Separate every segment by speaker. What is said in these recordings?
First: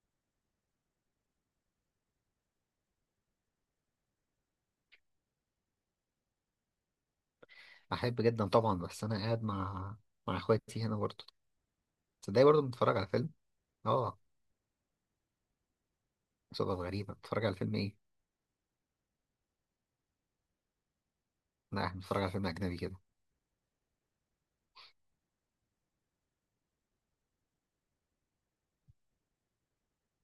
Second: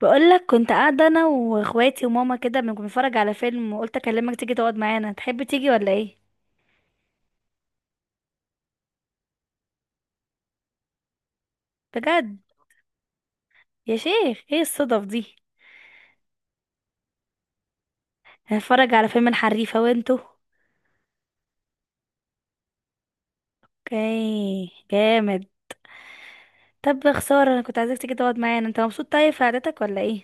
Speaker 1: بقولك كنت قاعدة أنا وإخواتي وماما كده بنتفرج على فيلم، وقلت أكلمك تيجي تقعد معانا، تحب تيجي ولا إيه؟
Speaker 2: احب جدا طبعا، بس انا قاعد مع اخواتي هنا برضه.
Speaker 1: بجد؟
Speaker 2: تصدقي برضه بنتفرج على فيلم.
Speaker 1: يا
Speaker 2: اه.
Speaker 1: شيخ إيه الصدف دي؟
Speaker 2: صدف غريبة، بتتفرج على فيلم ايه؟
Speaker 1: هنتفرج على فيلم الحريفة وانتوا؟
Speaker 2: لا، احنا بنتفرج على فيلم اجنبي كده.
Speaker 1: اوكي، جامد. طب يا خسارة، أنا كنت عايزاك تيجي تقعد معانا. أنت مبسوط طيب في قعدتك ولا إيه؟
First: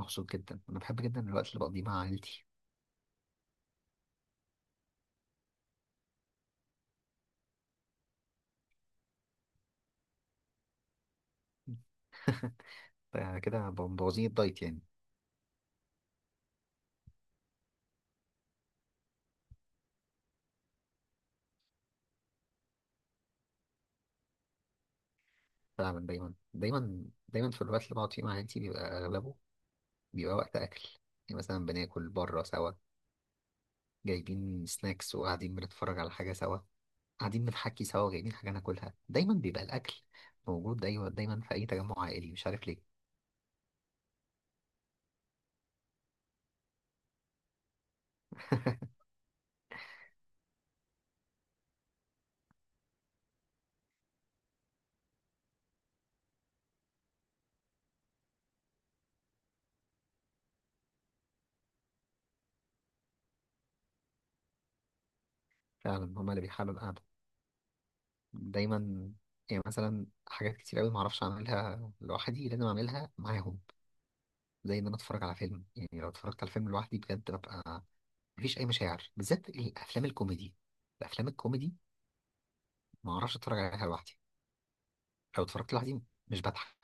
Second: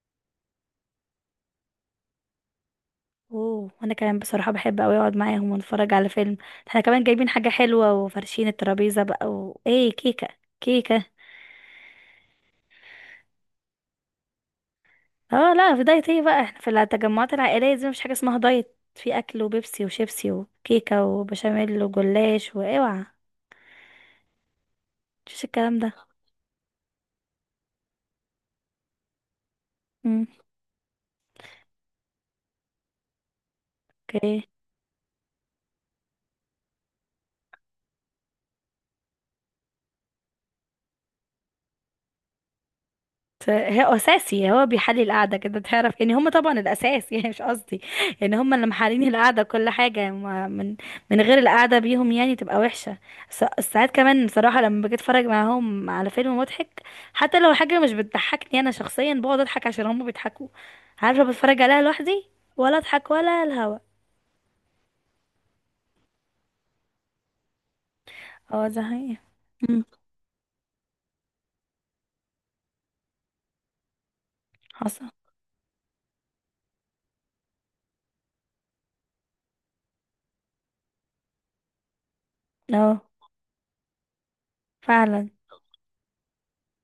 Speaker 2: مبسوط جدا، انا بحب جدا الوقت اللي بقضيه مع عائلتي.
Speaker 1: أوه، وأنا كمان بصراحة بحب أوي أقعد معاهم ونتفرج على فيلم. احنا كمان جايبين حاجة حلوة وفرشين الترابيزة بقى، وإيه، كيكة. كيكة.
Speaker 2: ف- كده مبوظين الدايت يعني.
Speaker 1: اه لا، في دايت ايه بقى؟ احنا في التجمعات العائلية دي مفيش حاجة اسمها دايت، في اكل وبيبسي وشيبسي وكيكة وبشاميل وجلاش، واوعى. مفيش الكلام
Speaker 2: فعلا،
Speaker 1: ده.
Speaker 2: دايما دايما دايما في الوقت اللي بقعد فيه مع عائلتي بيبقى اغلبه،
Speaker 1: امم
Speaker 2: بيبقى وقت اكل. يعني مثلا بناكل بره سوا،
Speaker 1: اوكي.
Speaker 2: جايبين سناكس وقاعدين بنتفرج على حاجة سوا، قاعدين بنحكي سوا وجايبين حاجة ناكلها. دايما بيبقى الاكل موجود، دايما دايما في اي تجمع عائلي، مش عارف ليه.
Speaker 1: هو اساسي، هو بيحلي القعده كده، تعرف يعني هم طبعا الاساس يعني مش قصدي، يعني هم اللي محلين القعده، كل حاجه يعني، من غير القعده بيهم يعني تبقى وحشه. ساعات كمان بصراحه لما باجي اتفرج معاهم على فيلم مضحك، حتى لو حاجه مش بتضحكني انا شخصيا بقعد اضحك عشان هم بيضحكوا. عارفه، بتفرج عليها لوحدي ولا اضحك ولا الهوا.
Speaker 2: فعلا، هما اللي بيحلوا القعدة
Speaker 1: اه ده
Speaker 2: دايما.
Speaker 1: حقيقي.
Speaker 2: يعني
Speaker 1: امم
Speaker 2: مثلا حاجات كتير أوي معرفش أعملها لوحدي، لازم أعملها معاهم. زي إن أنا
Speaker 1: حصل.
Speaker 2: أتفرج على فيلم، يعني لو اتفرجت على فيلم لوحدي بجد، ببقى مفيش أي مشاعر، بالذات الأفلام الكوميدي.
Speaker 1: اه
Speaker 2: معرفش أتفرج عليها لوحدي،
Speaker 1: فعلا.
Speaker 2: لو اتفرجت لوحدي مش بضحك.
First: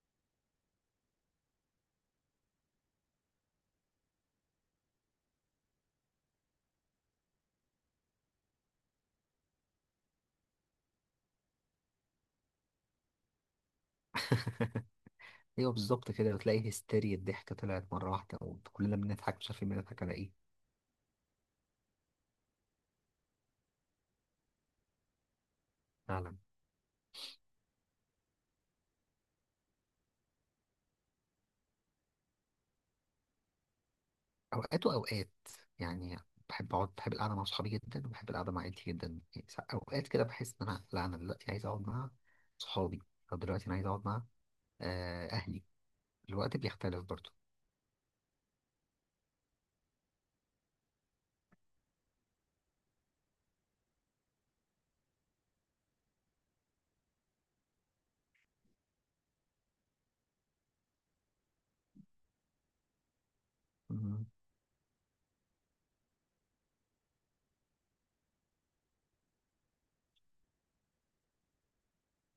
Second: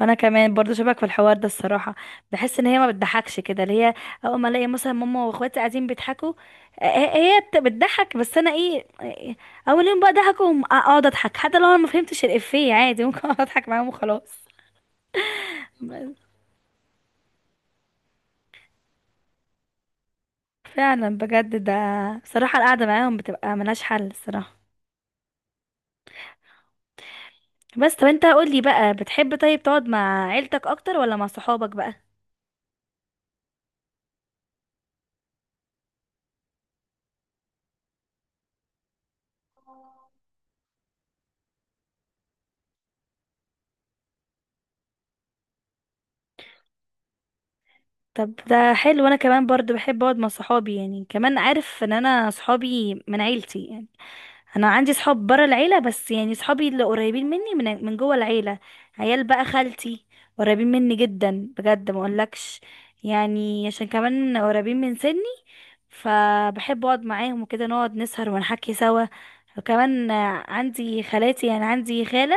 Speaker 1: انا كمان برضو شبك في الحوار ده الصراحه، بحس ان هي ما بتضحكش كده، اللي هي اول ما الاقي مثلا ماما واخواتي قاعدين بيضحكوا، هي بتضحك، بس انا ايه، اول يوم بقى ضحكوا وم- اقعد اضحك حتى لو انا ما فهمتش الافيه، عادي ممكن اقعد اضحك معاهم وخلاص.
Speaker 2: أيوه، بالظبط كده. وتلاقي هستيريا الضحكة طلعت مرة واحدة وكلنا بنضحك، مش عارفين بنضحك على إيه.
Speaker 1: فعلا بجد ده، صراحه القعده معاهم بتبقى ملهاش حل الصراحه.
Speaker 2: فعلا.
Speaker 1: بس طب انت قول لي بقى، بتحب طيب تقعد مع عيلتك اكتر ولا مع صحابك بقى؟
Speaker 2: اوقات واوقات يعني. بحب القعده مع صحابي جدا، وبحب القعده مع عيلتي جدا. يعني اوقات كده بحس ان انا، لا انا دلوقتي عايز اقعد مع صحابي، او دلوقتي انا عايز اقعد مع اهلي. الوقت بيختلف برضه.
Speaker 1: طب ده حلو، انا كمان برضو بحب اقعد مع صحابي، يعني كمان عارف ان انا صحابي من عيلتي يعني، انا عندي صحاب برا العيله بس، يعني صحابي اللي قريبين مني من جوه العيله، عيال بقى خالتي، قريبين مني جدا بجد ما اقولكش، يعني عشان
Speaker 2: مم.
Speaker 1: كمان قريبين من سني، فبحب اقعد معاهم وكده نقعد نسهر ونحكي سوا. وكمان عندي خالاتي، يعني عندي خاله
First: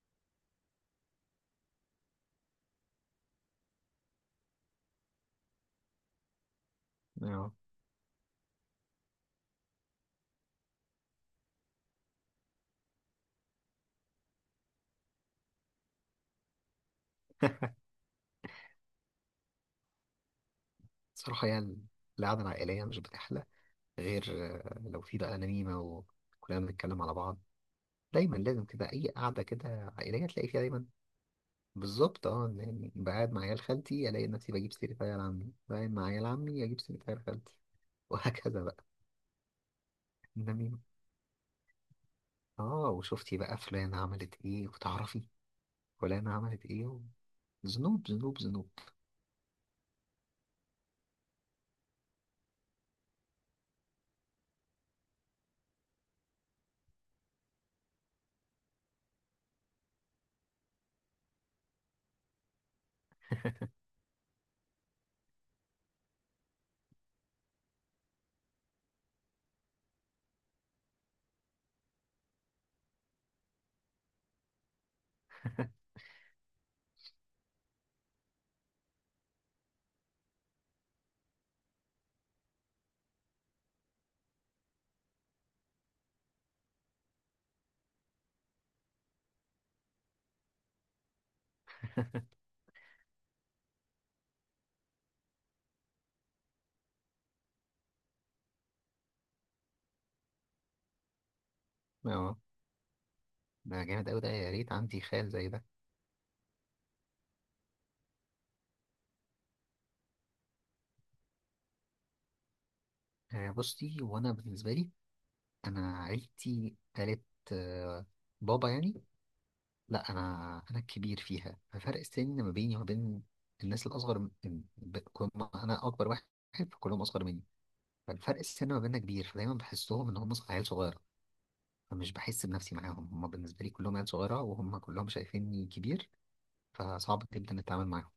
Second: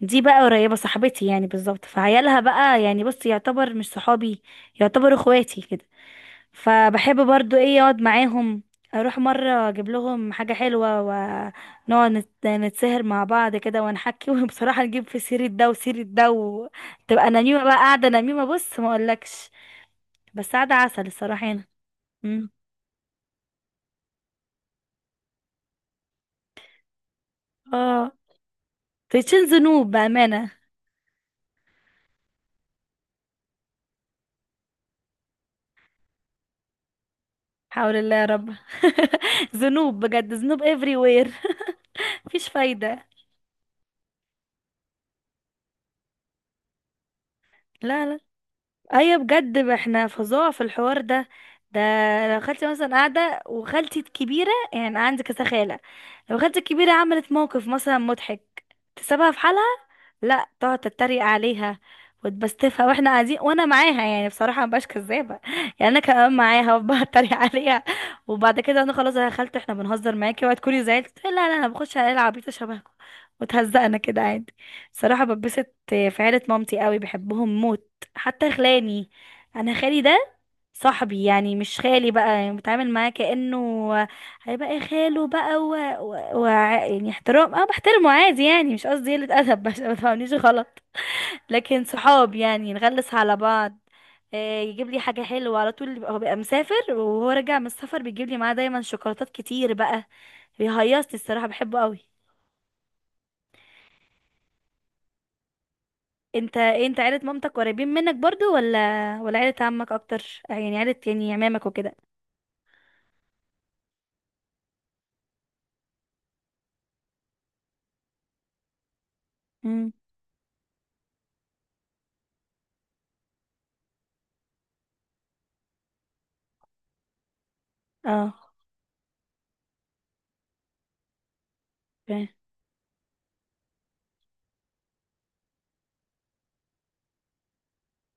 Speaker 1: دي بقى قريبه صاحبتي يعني بالظبط، فعيالها بقى يعني بص، يعتبر مش صحابي، يعتبر اخواتي كده. فبحب
Speaker 2: آه.
Speaker 1: برضو ايه اقعد معاهم، اروح مرة اجيب لهم حاجة حلوة ونقعد نتسهر مع بعض كده ونحكي وبصراحة نجيب في سيرة ده وسيرة ده، وتبقى نميمة بقى، قاعدة نميمة بص ما اقولكش. بس قاعدة عسل الصراحة
Speaker 2: صراحه
Speaker 1: هنا.
Speaker 2: يعني القعده
Speaker 1: مم.
Speaker 2: العائليه مش بتحلى غير لو في بقى نميمه وكلنا بنتكلم على بعض.
Speaker 1: اه،
Speaker 2: دايما لازم كده، اي قعده
Speaker 1: تشين ذنوب
Speaker 2: كده عائليه تلاقي
Speaker 1: بأمانة.
Speaker 2: فيها دايما. بالظبط، اه، يعني بقعد مع عيال خالتي الاقي نفسي بجيب سيره عيال عمي، بقعد مع عيال عمي اجيب سيره عيال خالتي.
Speaker 1: حول الله يا رب
Speaker 2: وهكذا بقى.
Speaker 1: ذنوب بجد، ذنوب
Speaker 2: جميل.
Speaker 1: everywhere مفيش
Speaker 2: اه،
Speaker 1: فايدة.
Speaker 2: وشفتي بقى فلانة عملت ايه وتعرفي فلانة عملت ايه.
Speaker 1: لا
Speaker 2: ذنوب
Speaker 1: لا،
Speaker 2: ذنوب ذنوب.
Speaker 1: ايوه بجد، ما احنا فظاع في الحوار ده. ده لو خالتي مثلا قاعده، وخالتي الكبيره، يعني أنا عندي كذا خاله، لو خالتي الكبيره عملت موقف مثلا مضحك، تسيبها في حالها، لا تقعد تتريق عليها وتبستفها، واحنا قاعدين، وانا معاها يعني بصراحه مبقاش كذابه يعني انا كمان معاها وبقعد اتريق عليها. وبعد كده انا خلاص يا خالتي احنا بنهزر معاكي، وهتكوني تكوني زعلت تقولي لا لا انا بخش على العبيطه شبهكم، وتهزقنا كده عادي. بصراحه ببسط في عيله مامتي قوي، بحبهم موت، حتى خلاني، انا خالي ده صاحبي يعني، مش خالي بقى يعني، بتعامل معاه كأنه هيبقى خاله بقى يعني احترام، اه بحترمه عادي يعني، مش قصدي قلة ادب عشان ما تفهمنيش غلط، لكن صحاب يعني، نغلس على بعض، يجيب لي حاجة حلوة على طول، هو بيبقى مسافر، وهو راجع من السفر بيجيب لي معاه دايما شوكولاتات كتير بقى، بيهيصني الصراحة، بحبه قوي.
Speaker 2: اه، ده جامد اوي ده، يا ريت عندي خال زي ده.
Speaker 1: انت إيه، انت عيلة مامتك قريبين منك برضو ولا ولا عيلة عمك اكتر؟ يعني عيلة يعني عمامك وكده.
Speaker 2: آه بصي، وانا بالنسبة لي، انا عيلتي، قالت، آه، بابا يعني، لا انا الكبير فيها. ففرق السن ما بيني وما بين الناس الاصغر كل ما انا اكبر واحد، فكلهم اصغر مني.
Speaker 1: اه،
Speaker 2: فالفرق السن ما بيننا كبير، فدايما بحسهم ان هم عيال صغيرة، فمش
Speaker 1: اوكي.
Speaker 2: بحس بنفسي معاهم. هم بالنسبة لي كلهم عيال صغيرة، وهم كلهم شايفيني كبير، فصعب جدا التعامل معاهم.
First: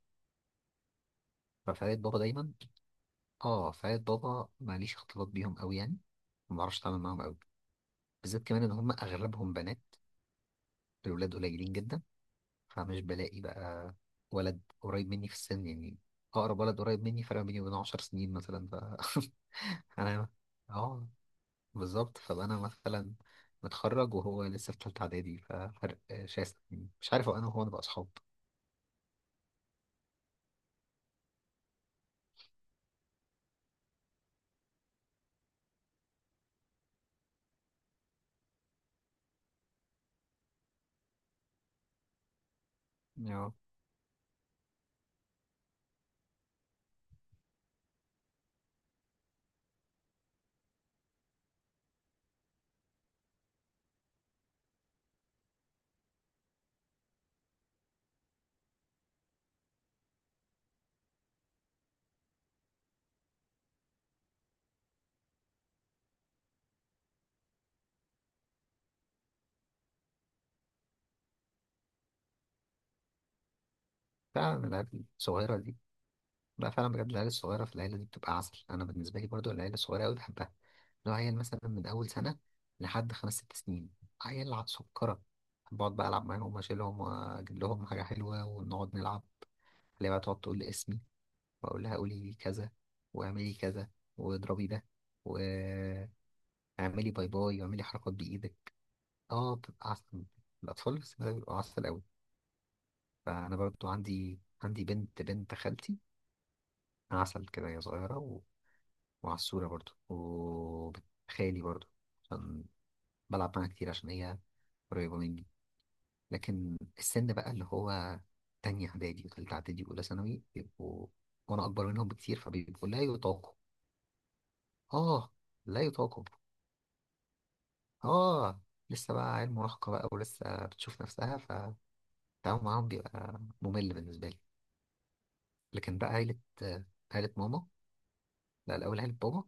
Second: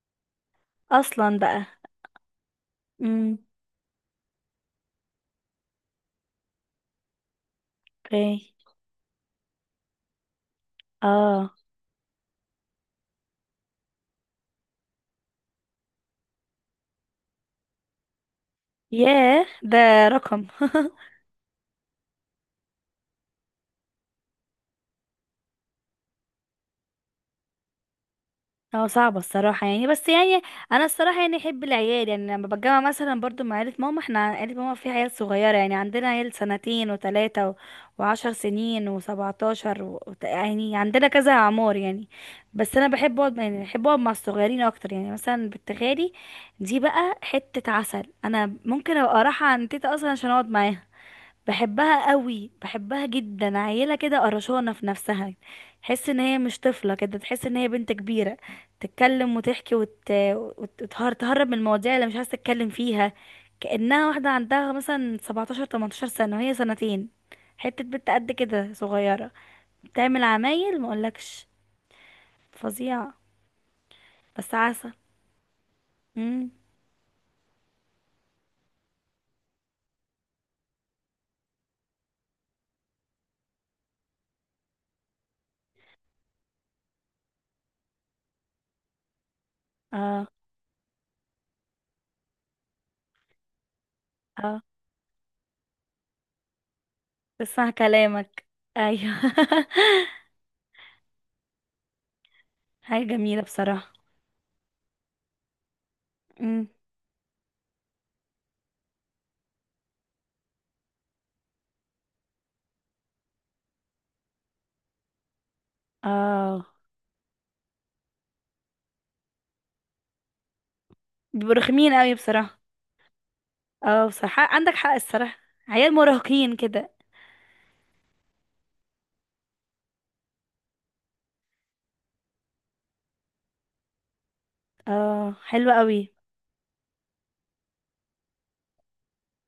Speaker 1: اصلا بقى.
Speaker 2: ففعالية بابا دايما.
Speaker 1: امم
Speaker 2: اه، فعالية بابا ماليش اختلاط بيهم قوي يعني، ما بعرفش اتعامل معاهم قوي. بالذات
Speaker 1: اوكي.
Speaker 2: كمان ان هم اغلبهم بنات، الولاد
Speaker 1: اه.
Speaker 2: قليلين جدا، فمش بلاقي بقى ولد قريب مني في السن يعني. اقرب ولد قريب مني فرق بيني وبينه 10 سنين مثلا، ف
Speaker 1: ياه ده
Speaker 2: انا،
Speaker 1: رقم
Speaker 2: اه، بالظبط. فانا مثلا متخرج وهو لسه في تالتة اعدادي، ففرق شاسع، يعني مش عارف هو انا وهو نبقى اصحاب.
Speaker 1: هو صعب الصراحة يعني، بس يعني أنا الصراحة يعني أحب العيال، يعني لما بتجمع مثلا برضو مع عيلة ماما، احنا عيلة ماما فيها عيال صغيرة، يعني عندنا عيال سنتين وتلاتة و وعشر سنين وسبعتاشر يعني عندنا كذا أعمار يعني. بس أنا بحب أقعد،
Speaker 2: اه،
Speaker 1: يعني بحب أقعد مع الصغيرين أكتر، يعني مثلا بنت خالي دي بقى حتة عسل، أنا ممكن أبقى رايحة عند تيتا أصلا عشان أقعد معاها، بحبها قوي، بحبها جدا، عيله كده قرشانه في نفسها، تحس ان هي مش طفله كده، تحس ان هي بنت كبيره، تتكلم وتحكي وتهرب من المواضيع اللي مش عايزه تتكلم فيها، كانها واحده عندها مثلا 17 18 سنه، وهي سنتين، حته بنت قد كده صغيره، بتعمل عمايل مقولكش فظيعه. بس
Speaker 2: فعلا العيال
Speaker 1: عسل.
Speaker 2: الصغيرة.
Speaker 1: امم
Speaker 2: لا، فعلا بجد العيال الصغيرة في العيلة دي بتبقى عسل. أنا بالنسبة لي برضو العيلة الصغيرة أوي بحبها. لو عيل مثلا من أول سنة لحد خمس ست سنين، عيال على سكرة، بقعد بقى ألعب معاهم وأشيلهم وأجيب لهم حاجة حلوة ونقعد نلعب، اللي بقى
Speaker 1: اه.
Speaker 2: تقعد تقول لي اسمي وأقول لها قولي كذا، واعملي كذا،
Speaker 1: اه،
Speaker 2: واضربي ده، واعملي باي باي،
Speaker 1: بسمع
Speaker 2: واعملي حركات
Speaker 1: كلامك.
Speaker 2: بإيدك.
Speaker 1: ايوه
Speaker 2: اه، بتبقى عسل. الأطفال في السن ده بيبقوا عسل أوي.
Speaker 1: حاجه جميله
Speaker 2: فأنا برضو
Speaker 1: بصراحه.
Speaker 2: عندي بنت بنت خالتي
Speaker 1: امم
Speaker 2: عسل كده، هي صغيرة وعسولة برضو، وخالي برضو، عشان بلعب معاها كتير عشان هي قريبة مني.
Speaker 1: اه،
Speaker 2: لكن السن بقى اللي هو تانية إعدادي وتالتة إعدادي وأولى ثانوي بيبقوا،
Speaker 1: بيبقوا
Speaker 2: وأنا أكبر
Speaker 1: رخمين
Speaker 2: منهم
Speaker 1: قوي
Speaker 2: بكتير
Speaker 1: بصراحة.
Speaker 2: فبيبقوا لا يطاقوا.
Speaker 1: اه، بصراحة عندك حق
Speaker 2: آه،
Speaker 1: الصراحة.
Speaker 2: لا
Speaker 1: عيال
Speaker 2: يطاقوا.
Speaker 1: مراهقين كده.
Speaker 2: آه، لسه بقى عيل مراهقة بقى ولسه بتشوف نفسها، فالتعامل معاهم بيبقى ممل بالنسبة لي.
Speaker 1: اه حلوة
Speaker 2: لكن بقى
Speaker 1: قوي.
Speaker 2: عيلة، آه، عيلة ماما، لا، الأول عيلة بابا،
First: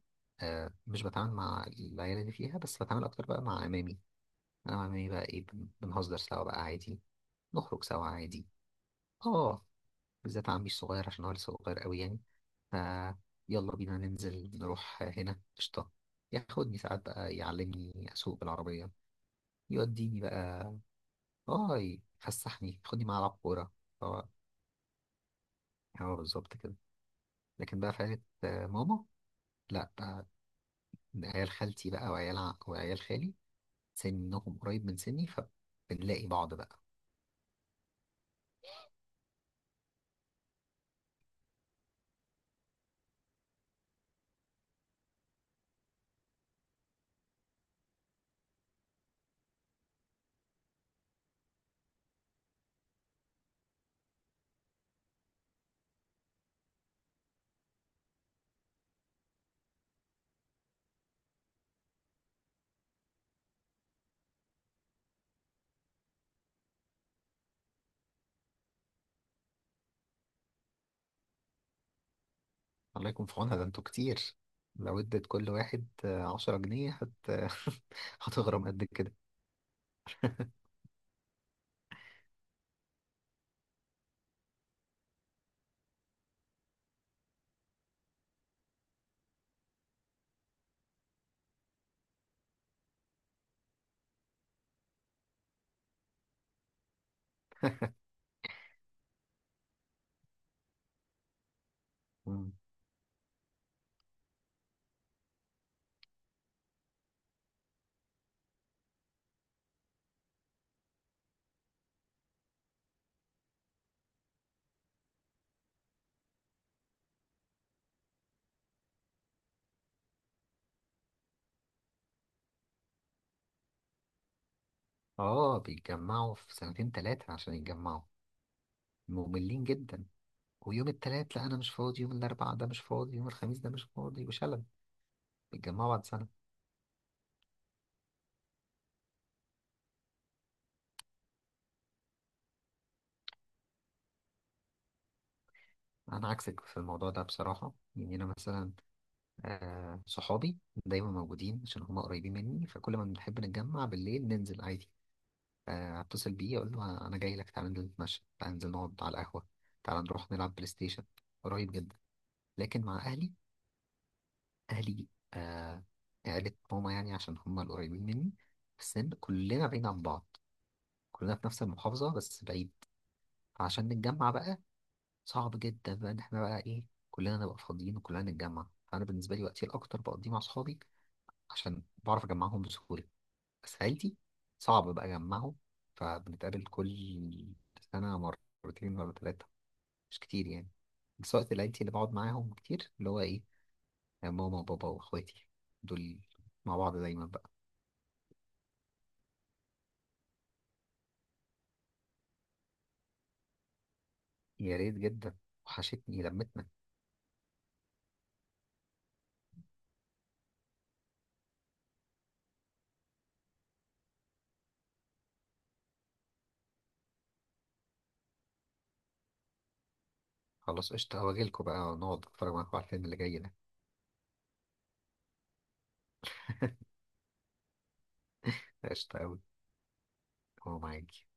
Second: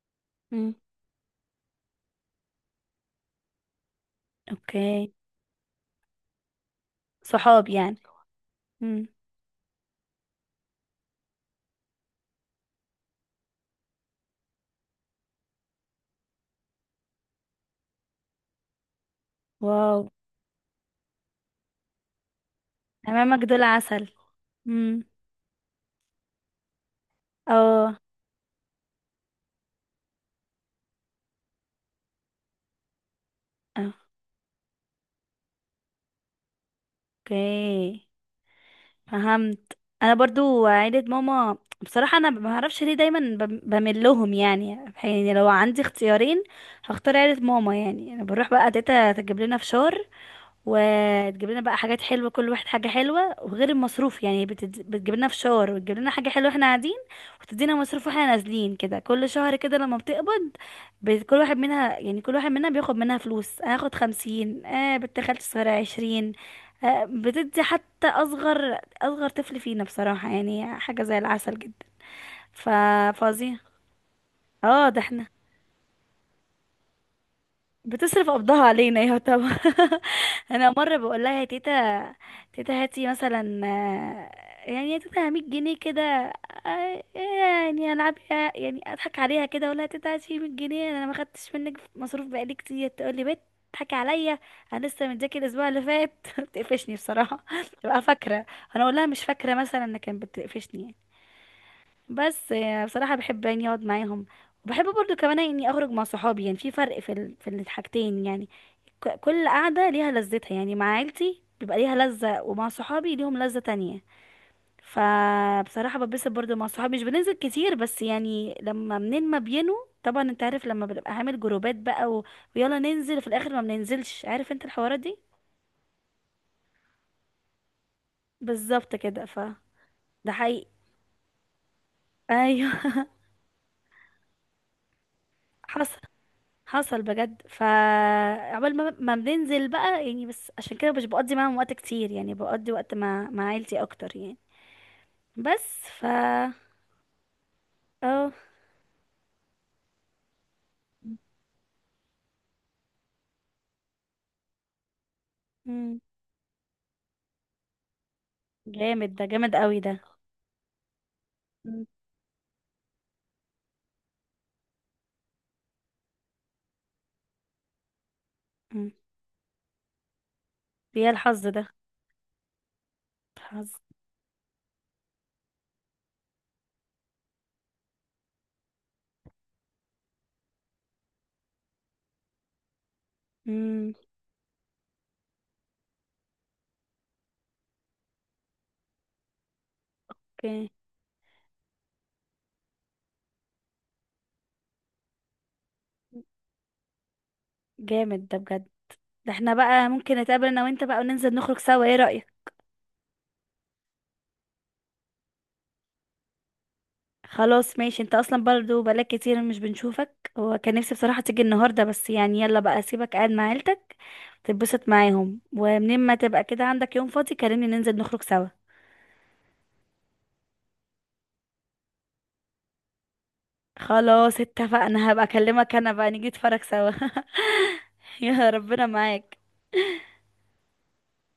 Speaker 1: مم.
Speaker 2: مش بتعامل مع العيال اللي فيها، بس بتعامل أكتر بقى مع عمامي. انا وعمامي
Speaker 1: اوكي.
Speaker 2: بقى ايه، بنهزر سوا بقى عادي،
Speaker 1: صحاب
Speaker 2: نخرج
Speaker 1: يعني.
Speaker 2: سوا عادي.
Speaker 1: مم.
Speaker 2: اه، بالذات عمي الصغير عشان هو لسه صغير قوي يعني، ف يلا بينا ننزل نروح هنا قشطة. ياخدني ساعات بقى يعلمني اسوق بالعربية،
Speaker 1: واو.
Speaker 2: يوديني بقى، اه، يفسحني، ياخدني معاه العب
Speaker 1: امامك دول
Speaker 2: كورة.
Speaker 1: عسل.
Speaker 2: هو
Speaker 1: مم.
Speaker 2: هو بالظبط كده. لكن بقى
Speaker 1: اه.
Speaker 2: فايت ماما، لا بقى، عيال خالتي بقى وعيال خالي سنهم قريب من سني، فبنلاقي بعض بقى.
Speaker 1: اوكي، فهمت. انا برضو عيلة ماما بصراحة، انا ما اعرفش ليه دايما بميل لهم يعني، يعني لو عندي اختيارين هختار عيلة ماما، يعني انا بروح بقى تيتا تجيب لنا فشار، وتجيب لنا بقى حاجات حلوه، كل واحد حاجه حلوه، وغير المصروف يعني، بتجيب لنا فشار وتجيب لنا حاجه حلوه احنا قاعدين، وتدينا مصروف واحنا نازلين كده، كل شهر كده لما بتقبض، كل واحد منها يعني، كل واحد منها بياخد منها فلوس، انا هاخد خمسين، آه بنت خالتي الصغيره عشرين، آه بتدي حتى اصغر اصغر طفل فينا، بصراحه يعني حاجه زي العسل جدا. ف
Speaker 2: الله يكون في عونها،
Speaker 1: فظيع.
Speaker 2: ده انتوا كتير،
Speaker 1: اه ده
Speaker 2: لو ادت
Speaker 1: احنا
Speaker 2: كل واحد 10 جنيه هت
Speaker 1: بتصرف قبضها
Speaker 2: هتغرم قد
Speaker 1: علينا
Speaker 2: كده.
Speaker 1: يا طبعا انا مره بقول لها يا تيتا، تيتا هاتي مثلا يعني يا تيتا 100 جنيه كده، يعني العب، يعني اضحك عليها كده، اقول لها تيتا هاتي 100 جنيه، انا ما خدتش منك مصروف بقالي كتير، تقول لي بت تضحكي عليا، انا لسه متذاكر الاسبوع اللي فات بتقفشني بصراحه تبقى فاكره. انا اقول لها مش فاكره مثلا انها كانت بتقفشني يعني. بس
Speaker 2: مم.
Speaker 1: يعني بصراحة بحب يعني اقعد معاهم، وبحب برضو كمان اني اخرج مع صحابي، يعني في فرق في الحاجتين يعني، كل قعدة ليها لذتها، يعني مع عيلتي بيبقى ليها لذة، ومع صحابي ليهم لذة تانية. فبصراحة ببسط برضو مع صحابي، مش بننزل كتير بس يعني لما منين ما بينوا، طبعا انت عارف لما بنبقى عامل جروبات بقى ويلا ننزل في الاخر ما بننزلش، عارف انت الحوارات دي.
Speaker 2: اه، بيتجمعوا في سنتين تلاتة عشان يتجمعوا،
Speaker 1: بالظبط كده. ف
Speaker 2: مملين جدا.
Speaker 1: ده حقيقي.
Speaker 2: ويوم التلات لا انا مش فاضي، يوم الاربعاء ده
Speaker 1: ايوه
Speaker 2: مش فاضي، يوم الخميس ده مش فاضي، وشلل. بيتجمعوا
Speaker 1: حصل.
Speaker 2: بعد سنة.
Speaker 1: حصل بجد، فعقبال ما بننزل بقى يعني، بس عشان كده مش بقضي معاهم وقت كتير يعني، بقضي وقت مع عيلتي اكتر يعني، بس. ف
Speaker 2: انا عكسك في الموضوع ده بصراحة. يعني انا
Speaker 1: اه.
Speaker 2: مثلا، آه، صحابي دايما موجودين عشان هما قريبين مني، فكل ما بنحب نتجمع بالليل ننزل عادي.
Speaker 1: مم.
Speaker 2: اتصل بيه اقول له انا جاي لك، تعالى ننزل نتمشى، تعالى ننزل نقعد
Speaker 1: جامد
Speaker 2: على
Speaker 1: ده،
Speaker 2: القهوه،
Speaker 1: جامد قوي ده.
Speaker 2: تعالى نروح نلعب بلاي ستيشن. قريب
Speaker 1: مم.
Speaker 2: جدا. لكن مع اهلي، اهلي آه عيلة ماما يعني عشان هم القريبين مني في
Speaker 1: مم.
Speaker 2: السن، كلنا بعيد عن بعض.
Speaker 1: يا
Speaker 2: كلنا
Speaker 1: الحظ
Speaker 2: في نفس
Speaker 1: ده.
Speaker 2: المحافظه بس بعيد،
Speaker 1: الحظ.
Speaker 2: عشان نتجمع بقى صعب جدا بقى ان احنا بقى ايه كلنا نبقى فاضيين وكلنا نتجمع. فانا بالنسبه لي وقتي الاكتر بقضيه مع اصحابي عشان بعرف اجمعهم بسهوله.
Speaker 1: مم.
Speaker 2: سعيدي صعب بقى أجمعه. فبنتقابل كل سنة مرتين ولا ثلاثة، مش كتير يعني.
Speaker 1: اوكي.
Speaker 2: بس وقت العيلتي اللي بقعد معاهم كتير اللي هو إيه، ماما وبابا وإخواتي دول، مع بعض دايما بقى.
Speaker 1: جامد ده بجد. ده احنا بقى ممكن نتقابل انا وانت بقى وننزل نخرج سوا، ايه رأيك؟
Speaker 2: يا ريت جدا، وحشتني لمتنا.
Speaker 1: خلاص ماشي، انت اصلا برضو بقالك كتير مش بنشوفك، هو كان نفسي بصراحة تيجي النهاردة، بس يعني يلا بقى اسيبك قاعد مع عيلتك تتبسط معاهم، ومنين ما تبقى كده عندك يوم فاضي كلمني ننزل نخرج سوا.
Speaker 2: خلاص قشطة، هواجيلكوا بقى ونقعد نتفرج معاكوا على الفيلم اللي جاي ده.
Speaker 1: خلاص اتفقنا، هبقى اكلمك انا بقى نيجي نتفرج سوا يا ربنا
Speaker 2: قشطة
Speaker 1: معاك.
Speaker 2: أوي. هو معاكي.